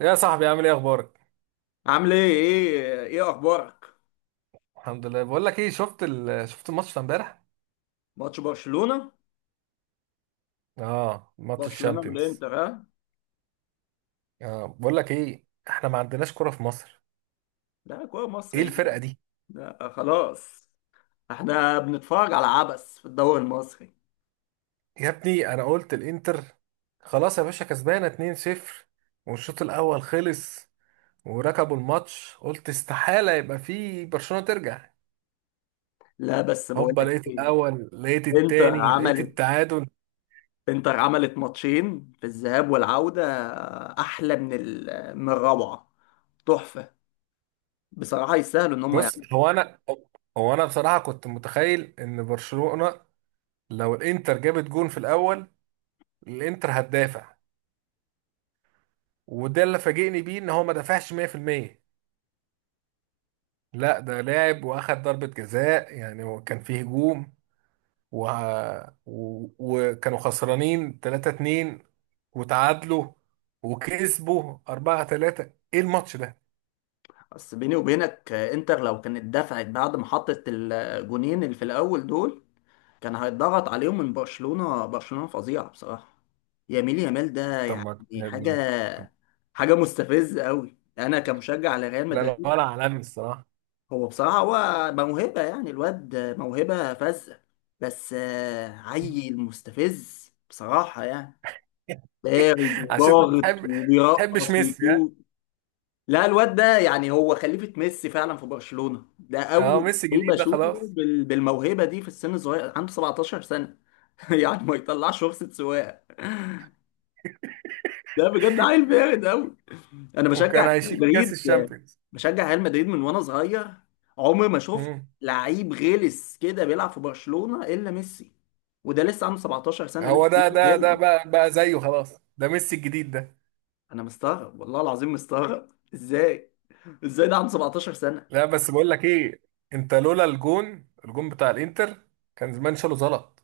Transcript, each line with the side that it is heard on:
right: يا صاحبي، عامل ايه؟ اخبارك؟
left: عامل ايه اخبارك
right: الحمد لله. بقول لك ايه، شفت الماتش بتاع امبارح؟
left: ماتش برشلونة،
right: اه، ماتش
left: برشلونة
right: الشامبيونز.
left: والانتر ها.
right: اه، بقول لك ايه، احنا ما عندناش كرة في مصر.
left: ده كوره
right: ايه
left: مصري،
right: الفرقة دي؟
left: ده خلاص. احنا بنتفرج على عبث في الدوري المصري.
right: يا ابني، انا قلت الانتر. خلاص يا باشا، كسبانة 2-0 والشوط الاول خلص، وركبوا الماتش، قلت استحالة يبقى في برشلونة ترجع.
left: لا بس بقول
right: هوبا،
left: لك
right: لقيت
left: ايه،
right: الاول، لقيت
left: انتر
right: التاني، لقيت
left: عملت
right: التعادل.
left: انتر عملت ماتشين في الذهاب والعودة. احلى من الروعة، تحفة. بصراحة يستاهلوا ان هم
right: بص،
left: يعملوا.
right: هو انا بصراحة كنت متخيل ان برشلونة لو الانتر جابت جون في الاول، الانتر هتدافع، وده اللي فاجئني بيه ان هو ما دافعش 100%. لا، ده لاعب واخد ضربة جزاء، يعني هو كان فيه هجوم و... وكانوا خسرانين 3-2، وتعادلوا وكسبوا 4-3. ايه الماتش ده؟
left: بس بيني وبينك انتر لو كانت دفعت بعد ما حطت الجونين اللي في الاول دول، كان هيتضغط عليهم من برشلونة. برشلونة فظيعة بصراحة، ياميل يامال ده
right: طب
left: يعني
right: ما، لا
left: حاجة حاجة مستفزة قوي، أنا كمشجع لريال
right: لا،
left: مدريد.
right: ولا عالمي الصراحة.
left: هو بصراحة هو موهبة، يعني الواد موهبة فذة. بس عيل مستفز بصراحة يعني، بارد
right: عشان انت
left: وضاغط
right: بتحب ما بتحبش
left: وبيرقص
right: ميسي، ها؟
left: ويشوط. لا الواد ده يعني هو خليفة ميسي فعلا في برشلونة، ده
right: اه،
left: أول
right: ميسي
left: لعيب
right: جديد ده
left: أشوفه
right: خلاص،
left: بالموهبة دي في السن الصغير، عنده 17 سنة. يعني ما يطلعش رخصة سواقة، ده بجد عيل بارد قوي. انا
right: وكان
left: بشجع ريال
right: هيشيل كاس
left: مدريد،
right: الشامبيونز.
left: بشجع ريال مدريد من وانا صغير. عمري ما شفت
right: مم.
left: لعيب غلس كده بيلعب في برشلونة الا ميسي، وده لسه عنده 17 سنة لسه
right: هو ده
left: بيقول
right: ده ده
left: هادي.
right: بقى زيه خلاص، ده ميسي الجديد ده.
left: انا مستغرب، والله العظيم مستغرب. ازاي ازاي ده عنده 17 سنة.
right: لا، بس بقول لك ايه، انت لولا الجون بتاع الانتر، كان زمان شاله زلط.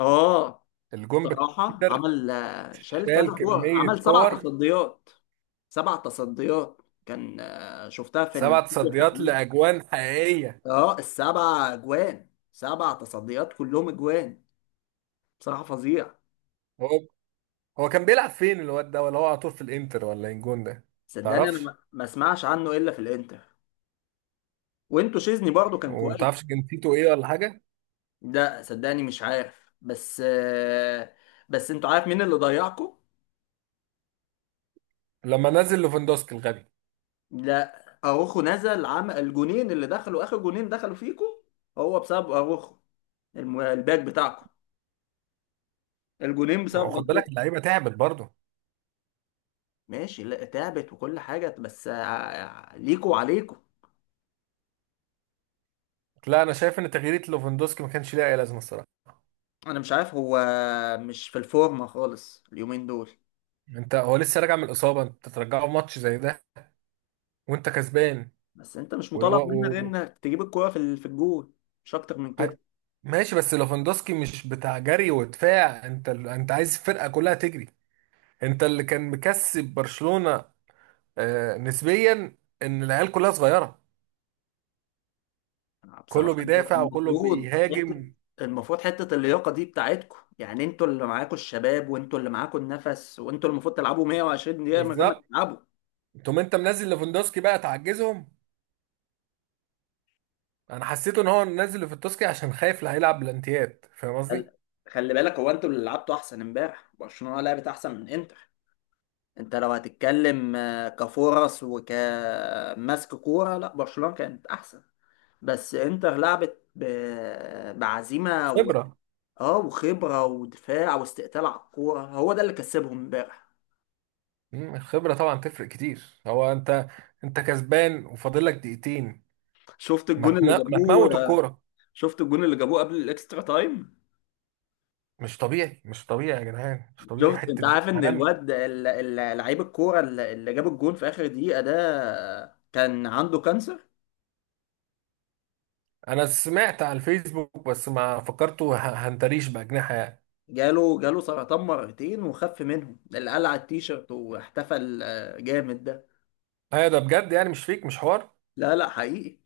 left: اه
right: الجون بتاع
left: صراحة
right: الانتر
left: عمل، شال كذا
right: شال
left: كورة،
right: كمية
left: عمل سبع
right: كور،
left: تصديات، سبع تصديات. كان شفتها في
right: سبع تصديات
left: التحليل.
right: لاجوان حقيقية.
left: اه السبع اجوان، سبع تصديات كلهم اجوان، بصراحه فظيع.
right: هو هو كان بيلعب فين الواد ده؟ ولا هو على طول في الانتر؟ ولا إيه الجون ده؟
left: صدقني انا
right: تعرفش؟
left: ما اسمعش عنه الا في الانتر، وانتوا شيزني برضو كان كويس.
right: ومتعرفش جنسيته ايه ولا حاجة؟
left: لا صدقني مش عارف، بس آه، بس انتوا عارف مين اللي ضيعكم؟
right: لما نزل لوفندوسكي الغبي،
left: لا اروخو نزل عمل الجونين اللي دخلوا، اخر جونين دخلوا فيكم هو بسبب اروخو، الباك بتاعكم، الجونين
right: هو
left: بسبب
right: خد بالك
left: غلطته.
right: اللعيبة تعبت برضه.
left: ماشي لا تعبت وكل حاجه، بس ليكوا وعليكوا.
right: لا، انا شايف ان تغيير لوفندوسكي ما كانش ليها اي لازمة الصراحة.
left: انا مش عارف هو مش في الفورمه خالص اليومين دول.
right: انت هو لسه راجع من الاصابة، انت ترجعه في ماتش زي ده؟ وانت
left: بس انت مش مطالب منك غير
right: كسبان؟
left: انك تجيب الكوره في الجول، مش اكتر من
right: ع-
left: كده.
right: ماشي، بس ليفاندوسكي مش بتاع جري ودفاع. انت انت عايز الفرقه كلها تجري. انت اللي كان مكسب برشلونه، نسبيا، ان العيال كلها صغيره، كله
left: بصراحه انت
right: بيدافع وكله
left: المفروض حته،
right: بيهاجم.
left: المفروض حته اللياقه دي بتاعتكم، يعني انتوا اللي معاكوا الشباب، وانتوا اللي معاكوا النفس، وانتوا اللي المفروض تلعبوا 120 دقيقه من غير ما
right: بالظبط،
left: تتعبوا.
right: تقوم انت منزل ليفاندوسكي بقى تعجزهم. انا حسيت ان هو منزل ليفاندوسكي عشان خايف اللي هيلعب بلانتيات، فاهم
left: خل-
right: قصدي؟
left: خلي بالك هو انتوا اللي لعبتوا احسن امبارح، برشلونه لعبت احسن من انتر. انت لو هتتكلم كفرص وكمسك كوره، لا برشلونه كانت احسن. بس انتر لعبت بعزيمه
right: خبره.
left: اه وخبره ودفاع واستقتال على الكوره، هو ده اللي كسبهم امبارح.
right: مم، الخبره طبعا تفرق كتير. هو انت انت كسبان وفاضل لك دقيقتين.
left: شفت الجون اللي
right: ما تموت
left: جابوه،
right: الكوره.
left: شفت الجون اللي جابوه قبل الاكسترا تايم؟
right: مش طبيعي، مش طبيعي يا جدعان، مش طبيعي،
left: شفت؟ انت
right: حته جول
left: عارف ان
right: عالمي.
left: الواد لعيب الكوره اللي جاب الجون في اخر دقيقه ده كان عنده كانسر،
right: انا سمعت على الفيسبوك، بس ما فكرته هنتريش باجنحه يعني.
left: جاله سرطان مرتين وخف منهم، اللي قلع التيشيرت واحتفل جامد ده.
right: ايوه، ده بجد يعني، مش فيك، مش حوار.
left: لا لا حقيقي،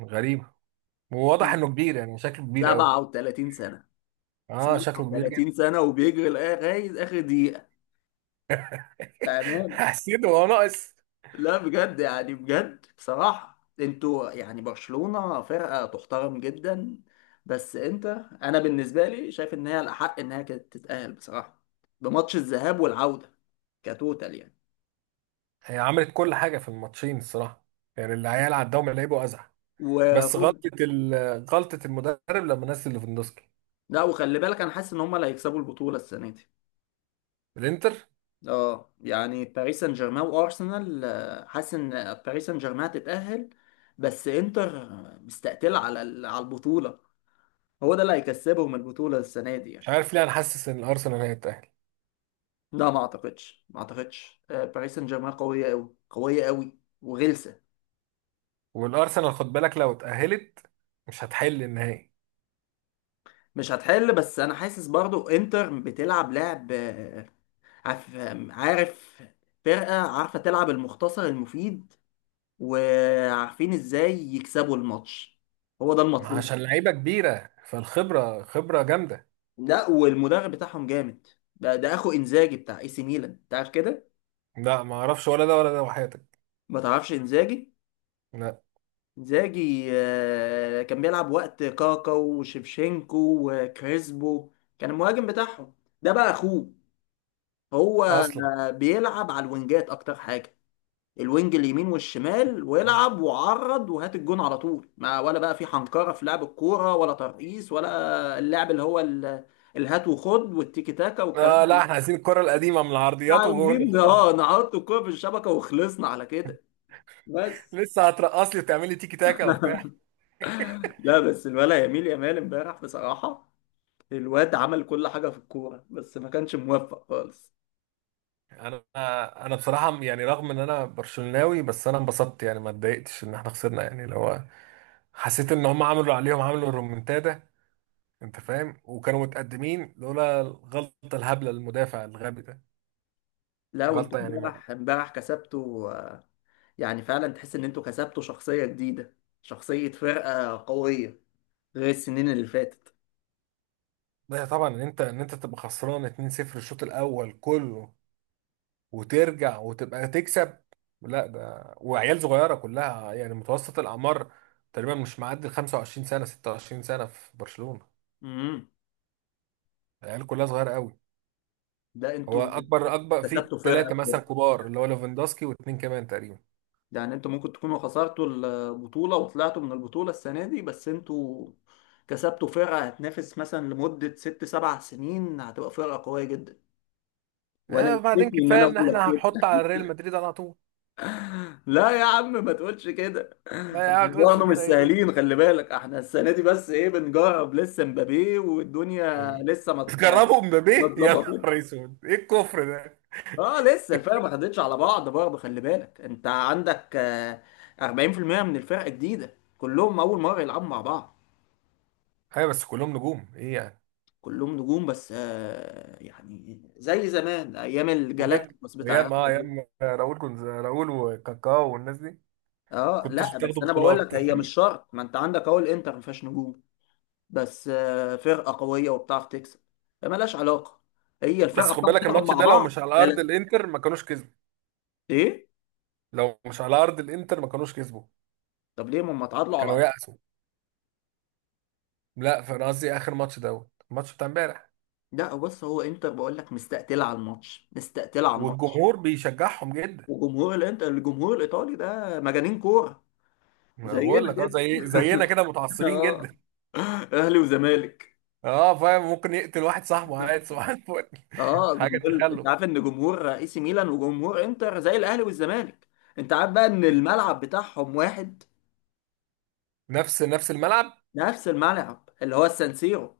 right: غريب. وواضح انه كبير، يعني شكله كبير قوي.
left: 37 سنه،
right: اه، شكله كبير جدا.
left: 30 سنة وبيجري لغاية آخر دقيقة بأمان.
right: حسيت هو ناقص.
left: لا بجد يعني، بجد بصراحة انتوا يعني برشلونة فرقة تحترم جدا. بس انت، انا بالنسبة لي شايف ان هي الأحق انها كانت تتأهل بصراحة، بماتش الذهاب والعودة كتوتال يعني.
right: هي عملت كل حاجه في الماتشين الصراحه، يعني العيال عداهم لعيبه ازعه. بس
left: وخد،
right: غلطه المدرب، لما نزل ليفاندوسكي
left: لا وخلي بالك انا حاسس ان هم اللي هيكسبوا البطولة السنة دي.
right: الانتر.
left: اه يعني باريس سان جيرمان وارسنال، حاسس ان باريس سان جيرمان هتتأهل، بس انتر مستقتلة على البطولة، هو ده اللي هيكسبهم البطولة السنة دي
right: مش
left: يعني.
right: عارف ليه، انا حاسس ان الارسنال هيتاهل.
left: لا. مم. ما اعتقدش، باريس سان جيرمان قوية قوي، قوية قوي وغلسة.
right: والارسنال خد بالك لو اتاهلت، مش هتحل النهائي.
left: مش هتحل، بس انا حاسس برضو انتر بتلعب لعب، آه، عارف، عارف، فرقة عارفة تلعب المختصر المفيد، وعارفين ازاي يكسبوا الماتش، هو ده
right: ما
left: المطلوب.
right: عشان لعيبه كبيره، فالخبره خبره جامده.
left: لا والمدرب بتاعهم جامد، ده اخو انزاجي بتاع اي سي ميلان تعرف كده؟
right: لا، ما اعرفش ولا ده ولا ده وحياتك.
left: ما تعرفش انزاجي؟
right: لا.
left: انزاجي كان بيلعب وقت كاكا وشيفشينكو وكريسبو، كان المهاجم بتاعهم. ده بقى اخوه، هو
right: اصلا.
left: بيلعب على الوينجات اكتر حاجه، الوينج اليمين والشمال ويلعب وعرض وهات الجون على طول، ما ولا بقى في حنكره في لعب الكوره، ولا ترقيص، ولا اللعب اللي هو الهات وخد والتيكي تاكا والكلام
right: لا،
left: ده.
right: احنا عايزين الكره القديمه، من
left: إحنا
right: العرضيات وجون
left: عايزين
right: خلاص.
left: اه نحط الكوره في الشبكه وخلصنا على كده بس.
right: لسه هترقص لي وتعمل لي تيكي تاكا وبتاع؟
left: لا بس الولا يميل يامال امبارح بصراحه، الواد عمل كل حاجة في الكورة بس ما كانش موفق خالص.
right: انا انا بصراحه يعني، رغم ان انا برشلوناوي، بس انا انبسطت يعني، ما اتضايقتش ان احنا خسرنا، يعني لو حسيت ان هم عملوا عليهم، عملوا الرومنتادا. انت فاهم، وكانوا متقدمين لولا الغلطه الهبله، المدافع الغبي ده.
left: لا وانتوا
right: غلطه يعني.
left: امبارح كسبتوا آه، يعني فعلا تحس ان انتوا كسبتوا شخصية جديدة، شخصية فرقة قوية غير السنين اللي فاتت.
right: لا طبعا، ان انت تبقى خسران 2-0 الشوط الاول كله، وترجع وتبقى تكسب. لا، ده وعيال صغيره كلها، يعني متوسط الاعمار تقريبا مش معدي ال 25 سنه 26 سنه في برشلونه،
left: امم،
right: العيال كلها صغيره قوي.
left: ده
right: هو
left: انتوا
right: اكبر في
left: كسبتوا فرقة
right: ثلاثه مثلا
left: بجد.
right: كبار، اللي هو ليفاندوسكي واثنين كمان تقريبا.
left: يعني انتوا ممكن تكونوا خسرتوا البطولة وطلعتوا من البطولة السنة دي، بس انتوا كسبتوا فرقة هتنافس مثلا لمدة ست سبع سنين، هتبقى فرقة قوية جدا. وانا
right: آه، بعدين
left: يكفي ان
right: كفايه
left: انا
right: ان
left: اقول لك.
right: احنا هنحط على ريال مدريد على طول.
left: لا يا عم ما تقولش كده، احنا
right: لا يا عم، تقولش
left: برضه مش
right: كده ايه؟
left: سهلين، خلي بالك احنا السنه دي بس ايه بنجرب لسه مبابي، والدنيا لسه
right: تجربوا
left: ما
right: مبابي؟ يا
left: اتظبطتش.
right: نهار اسود، ايه الكفر ده؟
left: اه لسه الفرقه ما خدتش على بعض برضه، خلي بالك انت عندك 40% من الفرقه جديده، كلهم اول مره يلعبوا مع بعض.
right: ايوه، بس كلهم نجوم ايه يعني؟
left: كلهم نجوم بس آه، يعني زي زمان ايام
right: وجبت؟
left: الجالاكتيكوس بتاع ريال
right: ايام اه
left: مدريد.
right: ايام آه، راؤول، كنت راؤول وكاكاو والناس دي.
left: اه
right: كنتش
left: لا بس
right: بتاخدوا
left: انا بقول
right: بطولات؟
left: لك هي مش شرط، ما انت عندك اهو الانتر ما فيهاش نجوم، بس آه، فرقه قويه وبتعرف تكسب. مالهاش علاقه، هي
right: بس
left: الفرقه
right: خد
left: بتعرف
right: بالك،
left: تلعب
right: الماتش
left: مع
right: ده لو
left: بعض.
right: مش على
left: يا
right: ارض
left: لا،
right: الانتر ما كانوش كسبوا،
left: ايه؟
right: لو مش على ارض الانتر ما كانوش كسبوا،
left: طب ليه ما هم اتعادلوا على
right: كانوا
left: الأرض؟
right: يأسوا. لا، فانا قصدي اخر ماتش، دوت الماتش بتاع امبارح.
left: لا بص هو انتر بقول لك مستقتله على الماتش، مستقتله على الماتش.
right: والجمهور بيشجعهم جدا.
left: وجمهور الانتر، الجمهور الايطالي ده مجانين كوره،
right: ما
left: زينا
right: بقول لك،
left: كده.
right: زي زينا كده، متعصبين
left: اه،
right: جدا.
left: اهلي وزمالك.
right: اه فاهم، ممكن يقتل واحد صاحبه عادي صباح الفل.
left: اه
right: حاجه
left: جمهور، انت
right: تخلف.
left: عارف ان جمهور اي سي ميلان وجمهور انتر زي الاهلي والزمالك؟ انت عارف بقى ان الملعب بتاعهم واحد،
right: نفس الملعب.
left: نفس الملعب اللي هو السانسيرو.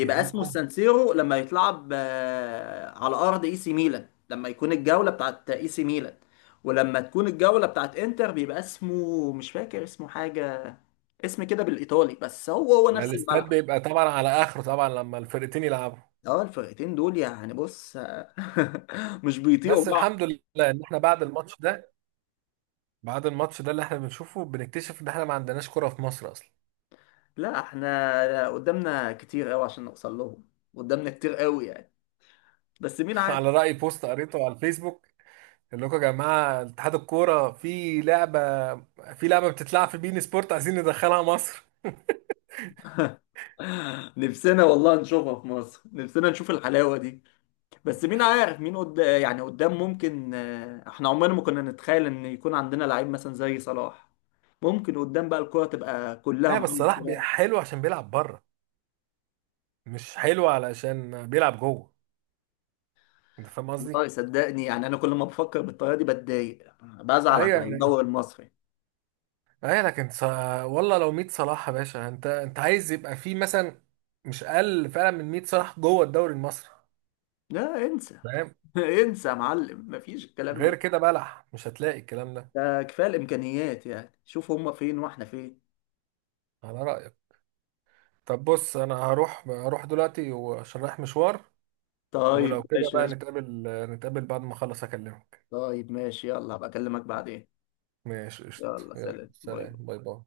right: يا دين
left: اسمه
right: ام.
left: السانسيرو لما يتلعب على ارض اي سي ميلان، لما يكون الجوله بتاعت اي سي ميلان، ولما تكون الجوله بتاعت انتر بيبقى اسمه مش فاكر اسمه، حاجه اسم كده بالايطالي، بس هو
right: ده
left: نفس
right: الاستاد
left: الملعب.
right: بيبقى طبعا على اخره طبعا، لما الفرقتين يلعبوا.
left: اه الفرقتين دول يعني بص آه، مش بيطيقوا
right: بس الحمد
left: بعض.
right: لله ان احنا، بعد الماتش ده اللي احنا بنشوفه، بنكتشف ان احنا ما عندناش كرة في مصر اصلا.
left: لا احنا قدامنا كتير قوي عشان نوصل لهم، قدامنا كتير قوي يعني، بس مين عارف؟
right: على رأي بوست قريته على الفيسبوك، اللي لكم يا جماعة اتحاد الكورة، في لعبة بتتلعب في بين سبورت، عايزين ندخلها مصر.
left: نفسنا والله نشوفها في مصر، نفسنا نشوف الحلاوه دي. بس مين عارف، يعني قدام ممكن آه، احنا عمرنا ما كنا نتخيل ان يكون عندنا لعيب مثلا زي صلاح، ممكن قدام بقى الكرة تبقى كلها
right: اه بس
left: محمد
right: صلاح
left: صلاح.
right: حلو عشان بيلعب بره، مش حلو علشان بيلعب جوه. انت فاهم قصدي؟
left: والله صدقني يعني انا كل ما بفكر بالطريقة دي بتضايق، بزعل
right: ايوه
left: على
right: يعني،
left: الدوري المصري.
right: ايوه لكن والله لو 100 صلاح يا باشا، انت عايز يبقى في مثلا مش اقل فعلا من 100 صلاح جوه الدوري المصري.
left: لا انسى،
right: فاهم؟
left: انسى يا معلم مفيش الكلام
right: غير
left: ده،
right: كده بلح، مش هتلاقي الكلام ده.
left: ده كفاية الامكانيات، يعني شوف هما فين واحنا فين.
right: على رأيك. طب بص، انا هروح دلوقتي وعشان رايح مشوار.
left: طيب
right: ولو كده بقى
left: ماشي.
right: نتقابل، نتقابل بعد ما اخلص اكلمك.
left: طيب ماشي يلا هبقى اكلمك بعدين.
right: ماشي قشطة،
left: يلا
right: يلا
left: سلام باي.
right: سلام، باي باي.